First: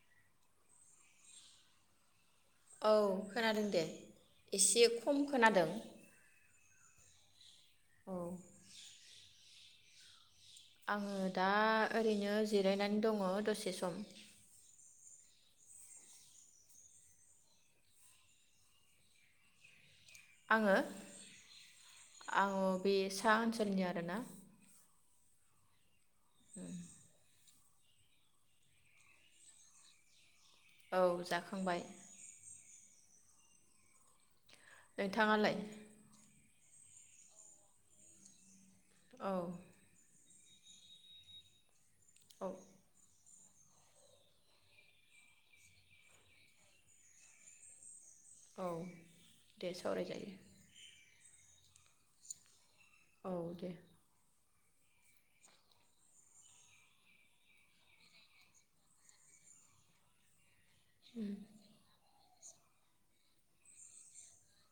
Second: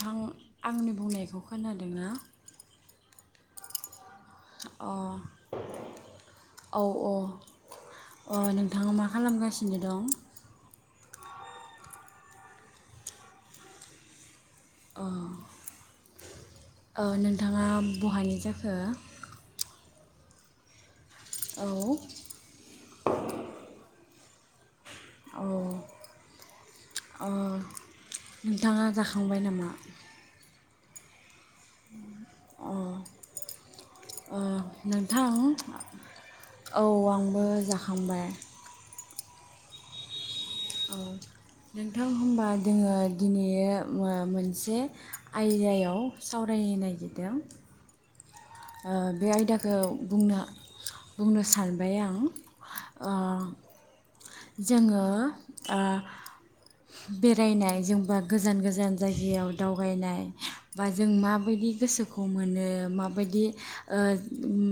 थां। आंनि बुंनायखौ खोनादोंना? औ खोनादों दे। एसे अ खम खोनादों। औ अ। औ अ नोंथाङा मा खालामगास [unintelligible] आङो दा ओरैनो जिरायनानै दङ दसे सम। अह ओ नोंथाङा बहानि जाखो? आङो? औ आङो बे सा ओनसोलनि आरो ना। औ। ओ। नोंथाङा जाखांबाय नामा? औ जाख अ' ओ नोंथां। नोंथाङालाय औ आंबो जाखांबाय। औ औ नोंथां औ होमबा दोङो दिनैयो मो मोनसे आयदायाव सावरायनो नागिरदों। औ ओ बे दे आयदाखौ सावरायजायो बुंनो बुंनो सानबाय आं। औ ओ दे। जोङो ओ बेरायनाय जोंबा गोजान गोजान जायगायाव दावबायनाय बा जों माबायदि गोसो खौ मोनो माबायदि ओ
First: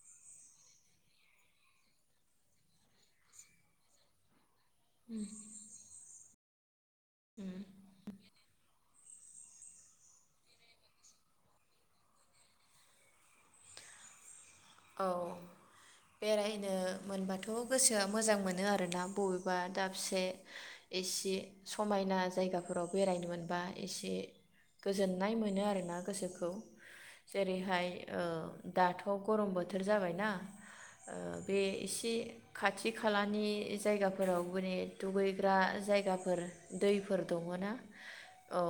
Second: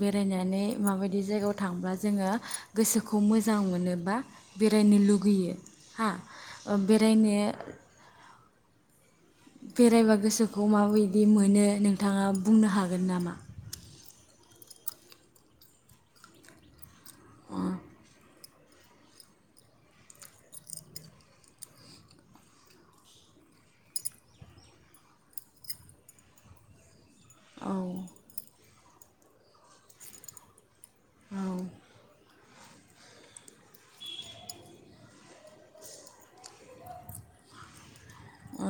बेरायनानै माबायदि जायगायाव थांब्ला जोङो गोसोखौ मोजां मोनोबा बेरायनो लुगैयो हा। ओ बेरायनो बेरायबा गोसोखौ माबायदि मोनो नोंथाङा बुंनो हागोन नामा? औ बेरायनो मोनबाथ' गोसोआ मोजां मोन मोनो आरोना बबेबा दाबसे एसे समायना जायगाफोराव बेरायनो मोनबा एसे गोजोननाय मोनो आरोना गोसोखौ। औ जेरैहाय ओ। दाथ' गरम बोथोर जाबाय ना। ओ औ बे एसे खाथि खालानि जायगाफोराव माने दुगैग्रा जायगाफोर दैफोर दङ ना?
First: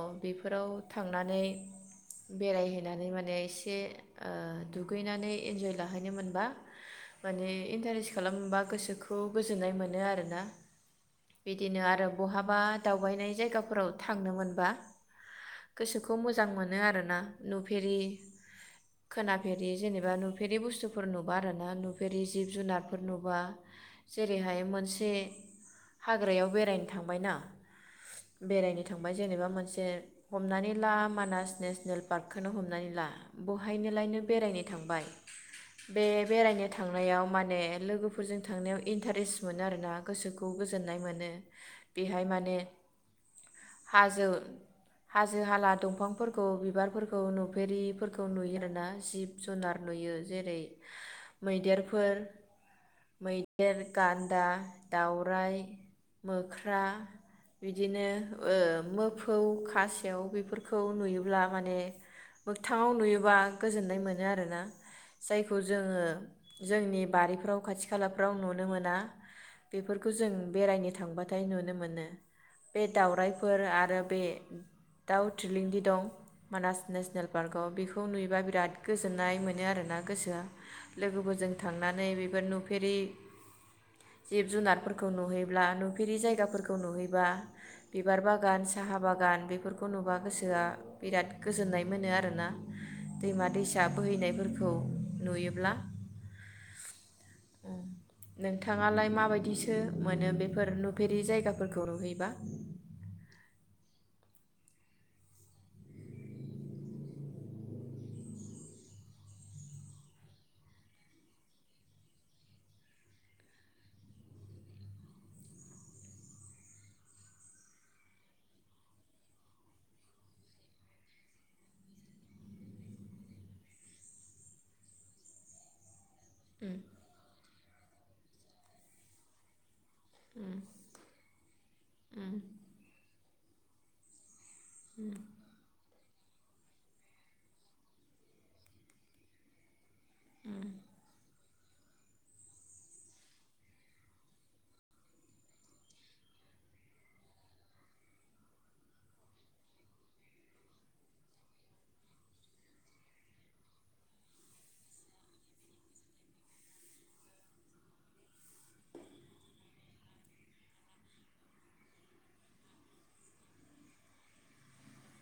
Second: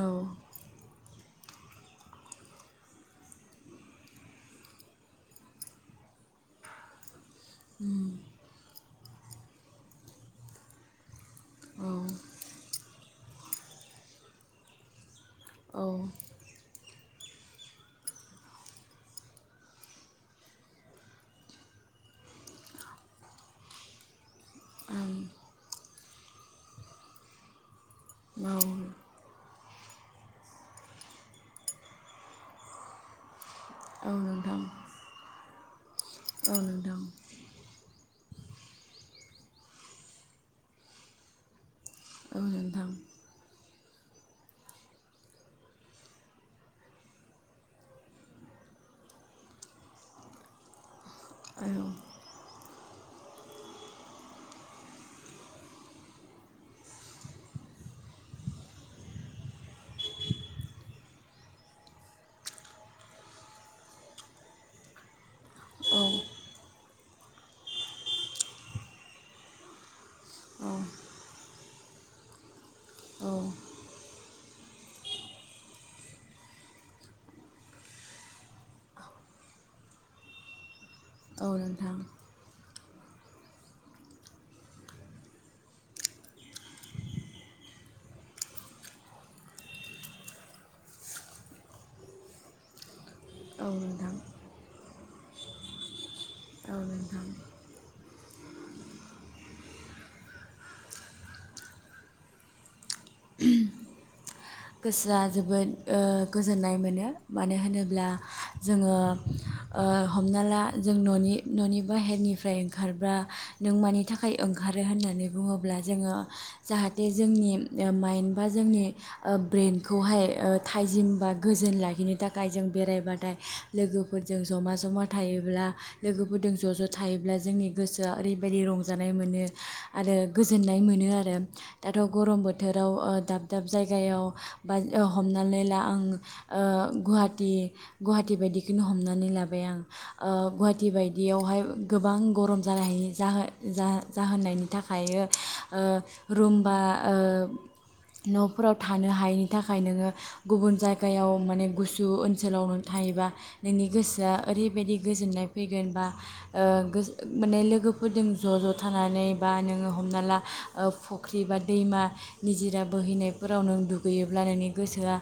औ बेफोराव थांनानै बेरायहैनानै माने एसे ओ दुगैनानै इन्जय लाहैनो मोनबा माने इन्टारेस्ट खालामोनबा गोसोखौ खौ गोजोन्नाय मोनो आरोना। बिदिनो औ आरो बहाबा दावबायनाय जायगाफोराव थांनो मोनबा औ गोसोखौ मोजां मोनो आरो। ना नुफेरि खोनाफेरि जेनेबा फेरि बुस्थुफोर नुबा आरो ना नुफेरि जिब जुनारफोर नुबा जेरैहाय मोनसे हाग्रायाव बेरायनो थांबाय ना औ बेरायनो थांबाय जेनेबा मोनस जे हमनानै ला मानास नेसनेल पार्कखौनो हमनानै ला औ बहायनोलायनो नोंथां बेरायनो थांबाय बे औ बेरायनो नोंथां थांनायाव माने लोगो फोरजों थांनायाव इन्टारेस्ट मोनो आरोना गोसोखौ गोजोननाय मोनो। बेहाय औ माने नोंथां हाजो हाजो हाला दंफांफोरखौ बिबारफोरखौ नुफेरिफोरखौ नुयो आरोना जिब जुनार नुयो। जेरै औ मैदेरफोर मैदेर, गान्दा, दाउराइ, मोख्रा बिदिनो ओ मोफौ, खासेव बेफोरखौ नुयोब्ला माने मोगथाङाव नुयोबा गोजोननाय मोनो आरोना। जायखौ औ जोङो जोंनि बारिफ्राव खाथि खालाफ्राव नुनो मोना बेफोरखौ जों बेरायनो थांबाथाय नुनो मोनो बे औ दाउराइफोर आरो बे दाउ थ्रिलंदि दं मानास नेसनेल पार्कआव बेखौ नुयोबा बिराद गोजोननाय मोनो आरोना गोसोया। औ लोगोफोरजों नोंथां थांनानै बेफोर नु फेरि जिब जुनारफोरखौ नुहैब्ला नुफेरि जायगाफोरखौ नुहैबा बिबार बागान साहा बागान बेफोरखौ नुबा गोसोया बिराद गोजोननाय मोनो आरोना। दैमा औ दैसा नोंथां बोहैनायफोरखो खौ नुयोब्ला औ नोंथां। नोंथाङालाय माबायदिसो मोनो बेफोर नुफेरि जायगाफोरखौ नुहैबा? गोसोया जोबोद ओ गोजोननाय मोनो मानो होनोब्ला जोङो ओ हमना ला जों न'नि न'नि बाहेरनिफ्राय ओंखारबा नों मानि थाखाय ओंखारो होननानै बुङोब्ला जोङो जाहाथे जोंनि ओ माइन्ड बा जोंनि ओ ब्रेनखौहाय ओ थाइजिम बा गोजोन लाखिनो थाखाय जों बेरायबाथाय लोगोफोरजों जमा जमा थायोब्ला लोगोफोरजों ज' ज' थायोब्ला जोंनि गोसोया ओरैबायदि रंजानाय मोनो आरो गोजोननाय मोनो आरो। दाथ' गरम बो थोराव ओ दाब दाब जायगायाव बा ओ हमनानै ला आं ओ गुवाहाटि गुवाहाटि बायदिखौनो हमनानै लाबाय आं ओ गुवाहाटि बायदियावहाय गोबां गरम जानायनि जाहोन जा जाहोननायनि थाखायनो ओ रुमबा ओ न'फोराव थानो हायैनि थाखाय नोङो गुबुन जायगायाव माने गुसु ओनसोलावनो थायोबा नोंनि गोसोया ओरैबायदि गोजोननाय फैगोन बा ओ गोसो माने लोगोफोरजों ज' ज' थानानै बा नोङो हमना ला ओ फुख्रि बा दैमा निजिरा बोहैनायफोराव नों दुगैयोब्ला नोंनि गोसोया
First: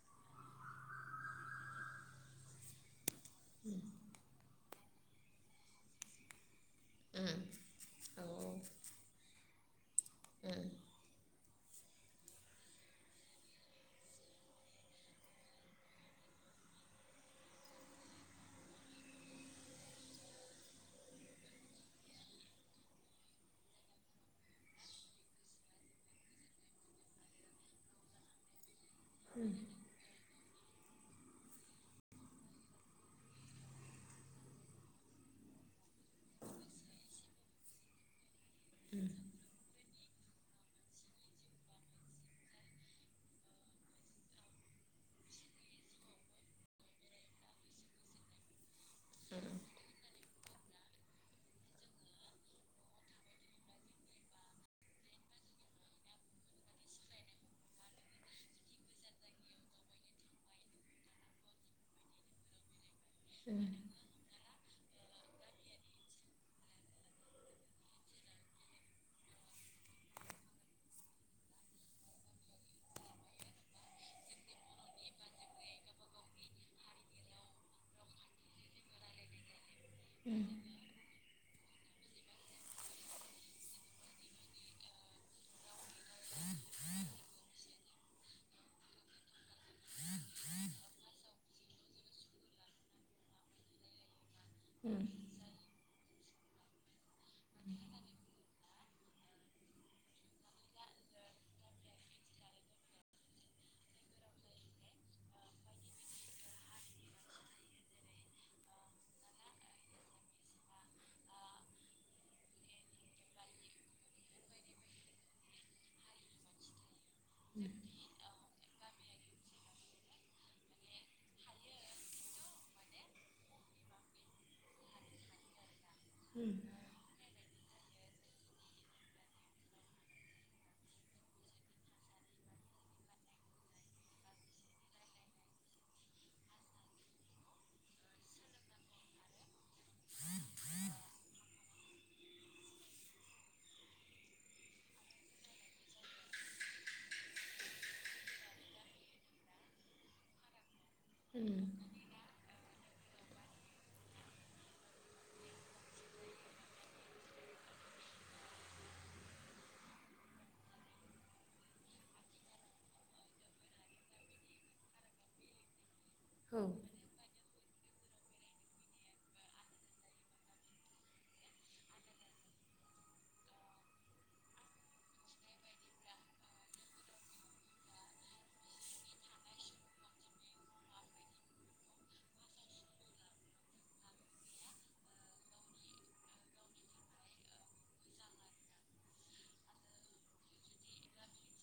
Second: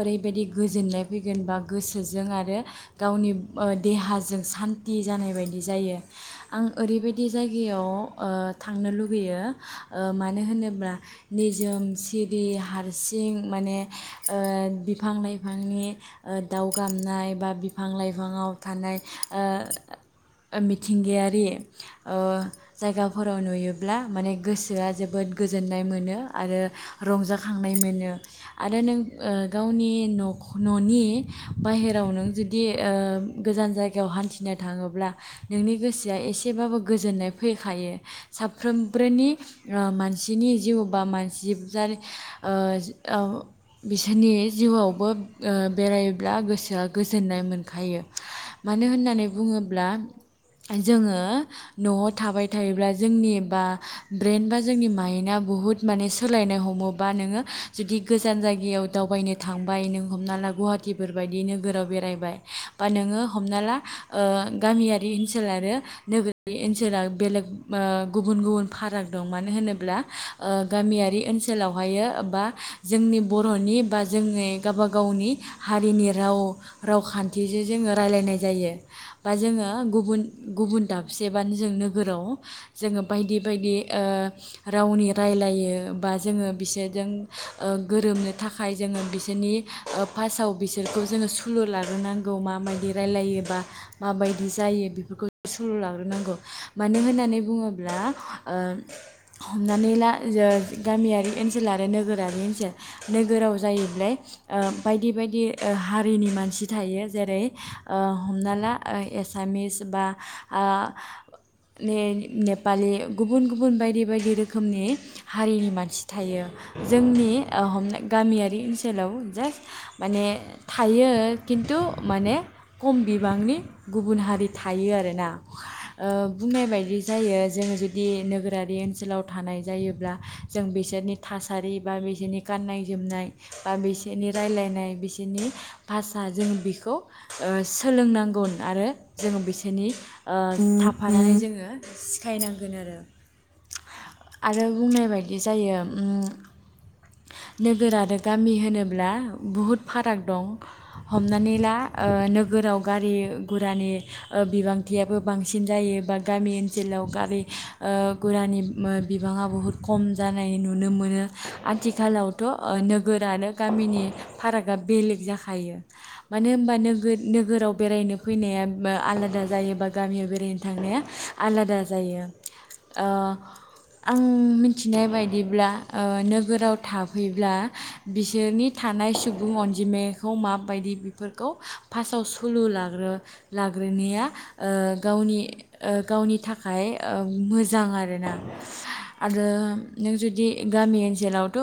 ओरैबायदि गोजोननाय फैगोन बा गोसोजों आरो गावनि ओ देहाजों सान थि जानाय बायदि जायो। आं ओरैबायदि जायगायाव औ ओ थांनो लुगैयो ओ मानो होनोब्ला निजोम सिरि हारसिं माने ओ बिफां लाइफांनि ओ दाउ गामनाय बा बिफां लाइफाङाव थानाय ओ मिथिंगायारि ओ जायगाफोराव नुयोब्ला माने गोसोया जोबोद गोजोननाय मोनो आरो रंजाखांनाय मोनो आरो नों ओ गावनि न'ख न'नि बाहेराव नों जुदि ओ गोजान जायगायाव हान्थिनो थाङोब्ला नोंनि गोसोया एसेबाबो गोजोननाय फैखायो साफ्रोमब्रोनि ओ मानसिनि जिउ बा मानसि जिबजार ओ औ बिसोरनि जिउआवबो ओ बेरायोब्ला गोसोआ गोजोननाय मोनखायो मानो होननानै बुङोब्ला जोङो न'आव थाबाय थायोब्ला जोंनि बा ब्रेन बा जोंनि माइन्दआ बुहुद माने सोलायनाय हमोबा नोङो जुदि गोजान जायगायाव दावबायनो थांबाय नों हमना ला गुवाहाटिफोरबायायदि नोगोराव बेरायबाय बा नोङो हमना ला ओ गामियारि ओनसोल आरो नोगोरारि ओनसोला बेलेग ओ गुबुन गुबुन फाराग दं मानो होनोब्ला ओ गामियारि ओनसोलावहायो बा जोंनि बर'नि बा जोंनि गाबा गावनि हारिनि राव रावखान्थिजों जोङो राय्लायनाय जायो बा जोङो गुबुन गुबुन दाबसे एबा जों नोगोराव जोङो बायदि बायदि ओ रावनि रायलायो बा जोङो बिसोरजों ओ गोरोबनो थाखाय जोङो बिसोरनि ओ फास्टआव बिसोरखौ जोङो सुलु लाग्रोनांगौ माबायदि रायलायोबा माबाय दि जायो बेफोरखौ सुलु लाग्रोनां गौ मानो होननानै बुङोब्ला ओ हमनानै ला ओ गामियारि ओनसोल आरो नोगोरारि ओनसोल नोगोराव जायैब्लाय ओ बायदि बायदि ओ हारिनि मानसि थायो जेरै ओ हमना ला ओ एसामिस बा आ ने नेपालि गुबुन गुबुन बायदि बायदि रोखोमनि हारिनि मानसि थायो जोंनि अ हमना गामियारि ओनसोलाव जास्ट माने थायो खिन्थु माने खम बिबांनि गुबुन हारि थायो आरोना ओ बुंनाय बायदि जायो जोंङो जुदि नोगोरारि ओनसोलाव थानाय जायोब्ला जों बिसोरनि थासारि बा बिसोरनि गाननाय जोमनाय बा बिसोरनि रायलायनाय बिसोरनि भाषा जों बिखौ ओ सोलोंनांगोन आरो जों बिसोरनि थाफानानै जोङो सिखायनांगोन आरो आरो बुंनाय बायदि जायो ओ नोगोर आरो गामि होनोब्ला बहुद फाराग दं हमनानै लाओ नो गोराव गारि गुरानि ओ बिबांथियाबो बांसिन जायो बा गामि ओनसोलाव गारि ओ गुरानि मो बिबाङा बहुद खम जानाय नुनो मोनो आथिखालावथ' ओ नोगोर आरो गामिनि फारागा बेलेग जाखायो मानो औ होनबा नोगो नोगोराव बेरायनो फैनाया आलादा जायो बा गामियाव बेरायनो थांनाया आलादा जायो आ आं मिथिनाय बायदिब्ला ओ नोगोराव थाफैब्ला बिसोरनि थानाय सुबुं अनजिमाखौ माबायदि बेफोरखौ फार्स्टआव सलु लाग्रो लाग्रोनाया ओ गावनि ओ गावनि थाखाय ओ मोजां आरोना आरो नों जुदि गामि ओनसोलावथ'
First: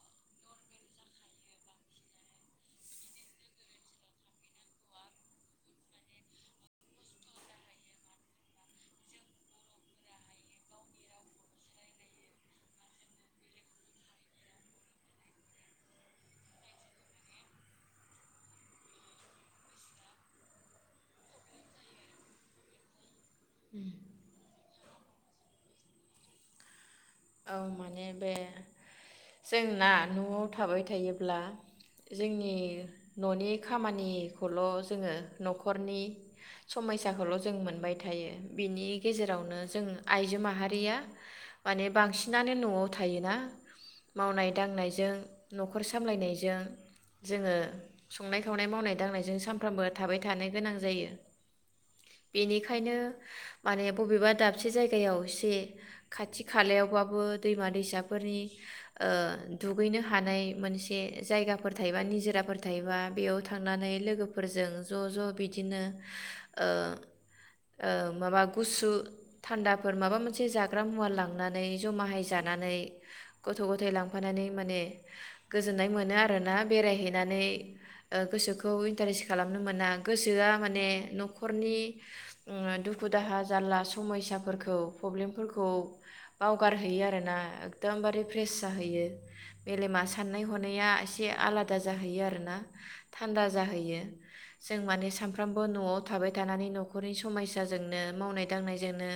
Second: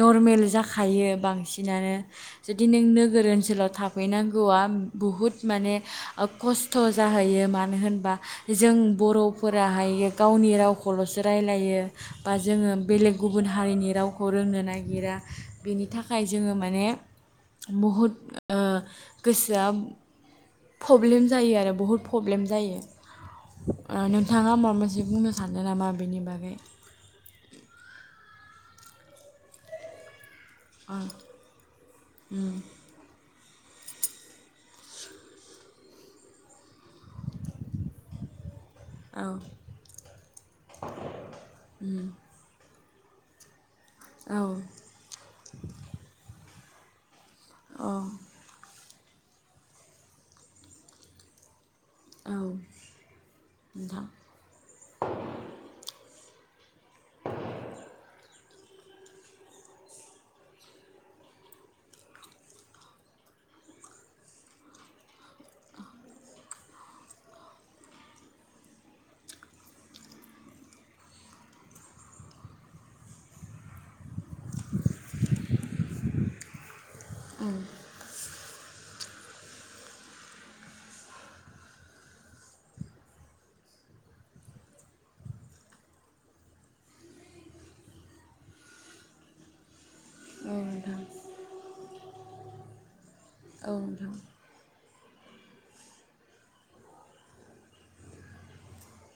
नरमेल जाखायो बांसिनानो जुदि नों नोगोर ओनसोलाव थाफैनांगौआ बहुद माने खस्थ' जाहैयो मानो होनबा जों बर'फोराहाय गावनि रावखौलसो रायलायो बा जोङो बेलेग गुबुन हारिनि रावखौ रोंनो नागिरा बेनि थाखाय जोङो माने बहुद ओ गोसोआ पब्लेम जायो आरो बहुद पब्लेम जायो ओ नोंथांङा माबामोनसे बुंनो सानदों नामा बिनि बागै औ माने बे जों ना न'आव थ थाबाय थायोब्ला जोंनि न'नि खामानिखौल' जोङो नखरनि समयसाखौल' जों मोनबाय थायो बिनि औ गेजेरावनो जों आइजो माहारिया माने बांसिनानो न'आव थायोना औ मावनाय दांनायजों न'खर सामलायनाय जों जोङो औ संनाय खावनाय मावनाय दांनायजों सामफ्रामबो थाबाय थानो गोनां जायो। बेनिखायनो माने नोंथां बबेबा दाबसे जायगायाव एसे खाथि खालायावबाबो दैमा दैसाफोरनि ओ दुगैनो हानाय मोनसे जायगाफोर थायोबा निजिराफोर थायोबा बेयाव थांनानै लोगोफोरजों ज' ज' बिदिनो ओ ओ माबा गुसु थान्दाफोर माबा मोनसे जाग्रा मुवा लां नानै ज'माहाय जानानै ग'थ' ग'थाय लांफानानै माने गोजोन्नाय मोनो आरो ना बेरायहै नानै ओ गोसो गौ इन्टारेस्ट खालामनो मोना गोसोआ माने न'खरनि उम दुखु दाहा जारला समयसाफोरखौ प्रब्लेमफोरखौ बावगारहैयो आरोना एकदमबारे फ्रेस जाहैयो मेलेमा साननाय औ हनाया नोंथां एसे आलादा जाहैयो आरो ना थान्दा औ जाहैयो। नोंथां जों माने सामफ्रामबो न'आव थाबाय थानानै न'खरनि समयसाजोंनो मावनाय दांनायजोंनो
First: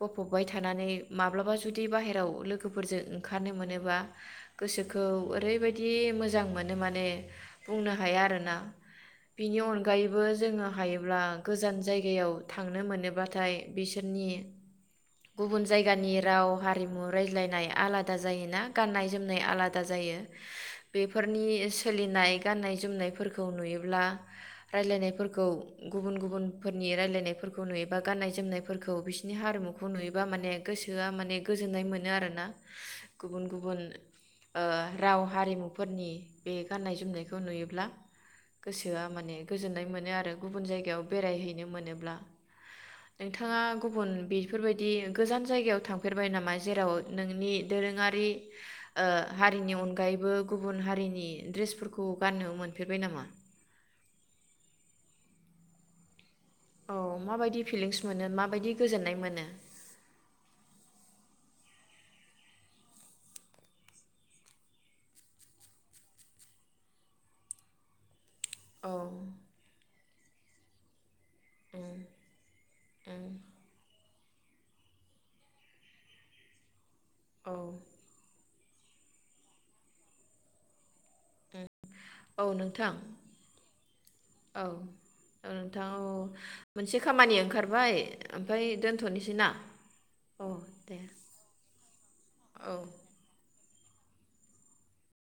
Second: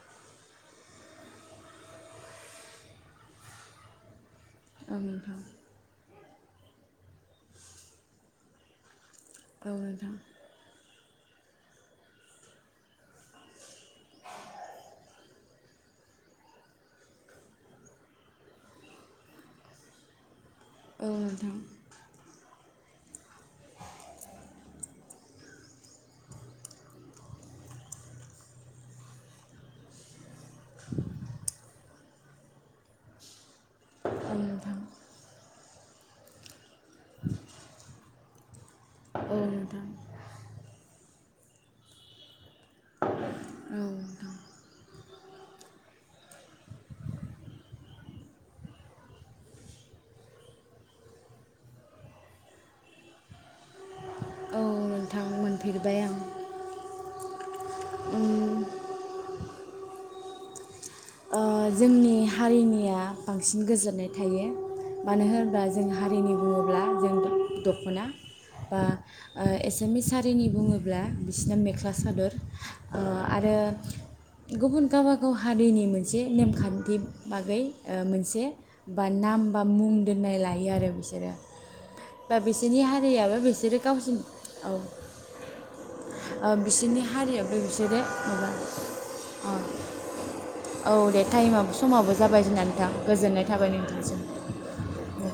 गफबबाय थानानै माब माब्लाबा जुदि बाहेराव लोगोफोरजों ओंखारनो मोनोबा औ गोसोखौ नोंथां ओरैबायदि मोज मोजां मोनो माने बुंनो हाया आरोना बिनि औ नोंथां अनगायैबो जोङो हायोब्ला गोजान जायगायाव थांनो मोनोबाथाय बिसोर राव हारिमु रायज्लायनाय आलादा जायोना गाननाय जोमनाय आलादा जायो औ बेफोरनि नोंथां सोलिनाय गाननाय जुमनायफोरखौ नुयोब्ला रायलायनायफोरखौ गुबुन गुबुन फोरनि रायलायनायफोरखौ नुयोबा गान्नाय जोमनायफोरखौ बिसिनि हारिमुखौ नुयोबा माने गोस सोआ माने गोजोन्नाय मोनो आरोना गुबुन गुबुन औ नोंथां औ ओ नोंथां राव हारिमुफोरनि बे गाननाय जोमनायखौ नुयोब्ला। गोसोआ माने गोजोननाय मोनो आरो गुबुन जायगायाव बेरायहैनो मोनोब्ला नोंथाङा औ गुबुन नोंथां बेफोरबायदि गोजान जायगायाव थांफेरबाय नामा जेराव नोंनि दोरोङारि ओ हारिनि अनगायैबो गुबुन हारिनि द्रेसफोरखौ गाननो मोनफेरबाय नामा? औ नोंथां मोनफेरबाय आं। औ माबायदि फिलिंस मोनो माबायदि गोजोन्नाय मोनो? अ जोंनि हारिनिया बांसिन गोजोननाय थायो मानो होनोब्ला जों हारिनि बुङोब्ला जों दख'ना बा औ ओ एसामिस हारिनि बुङोब्ला सिना मेख्ला सादर ओ ओं आरो गुबुन गावबागाव हारिनि मोन जे नेमखान्थिब औ बागै ओ मोनसे बा नाम बा मुं दोननाय लायो आरो बिसो सोरो बा औ बिसोरनि नोंथां हारियाबो बिसोरो गावसिनि औ औ नोंथां औ ओ मोनसे बिसोरनि खामानि हारियाबो ओंखारबाय बिसोरो माबा ओमफ्राय दोनथ'नोसै ना? अ औ दे टाइमा समाबो जाबाय दिनानै औ नोंथां गोजोननाय था थाबायनि थाखाय जों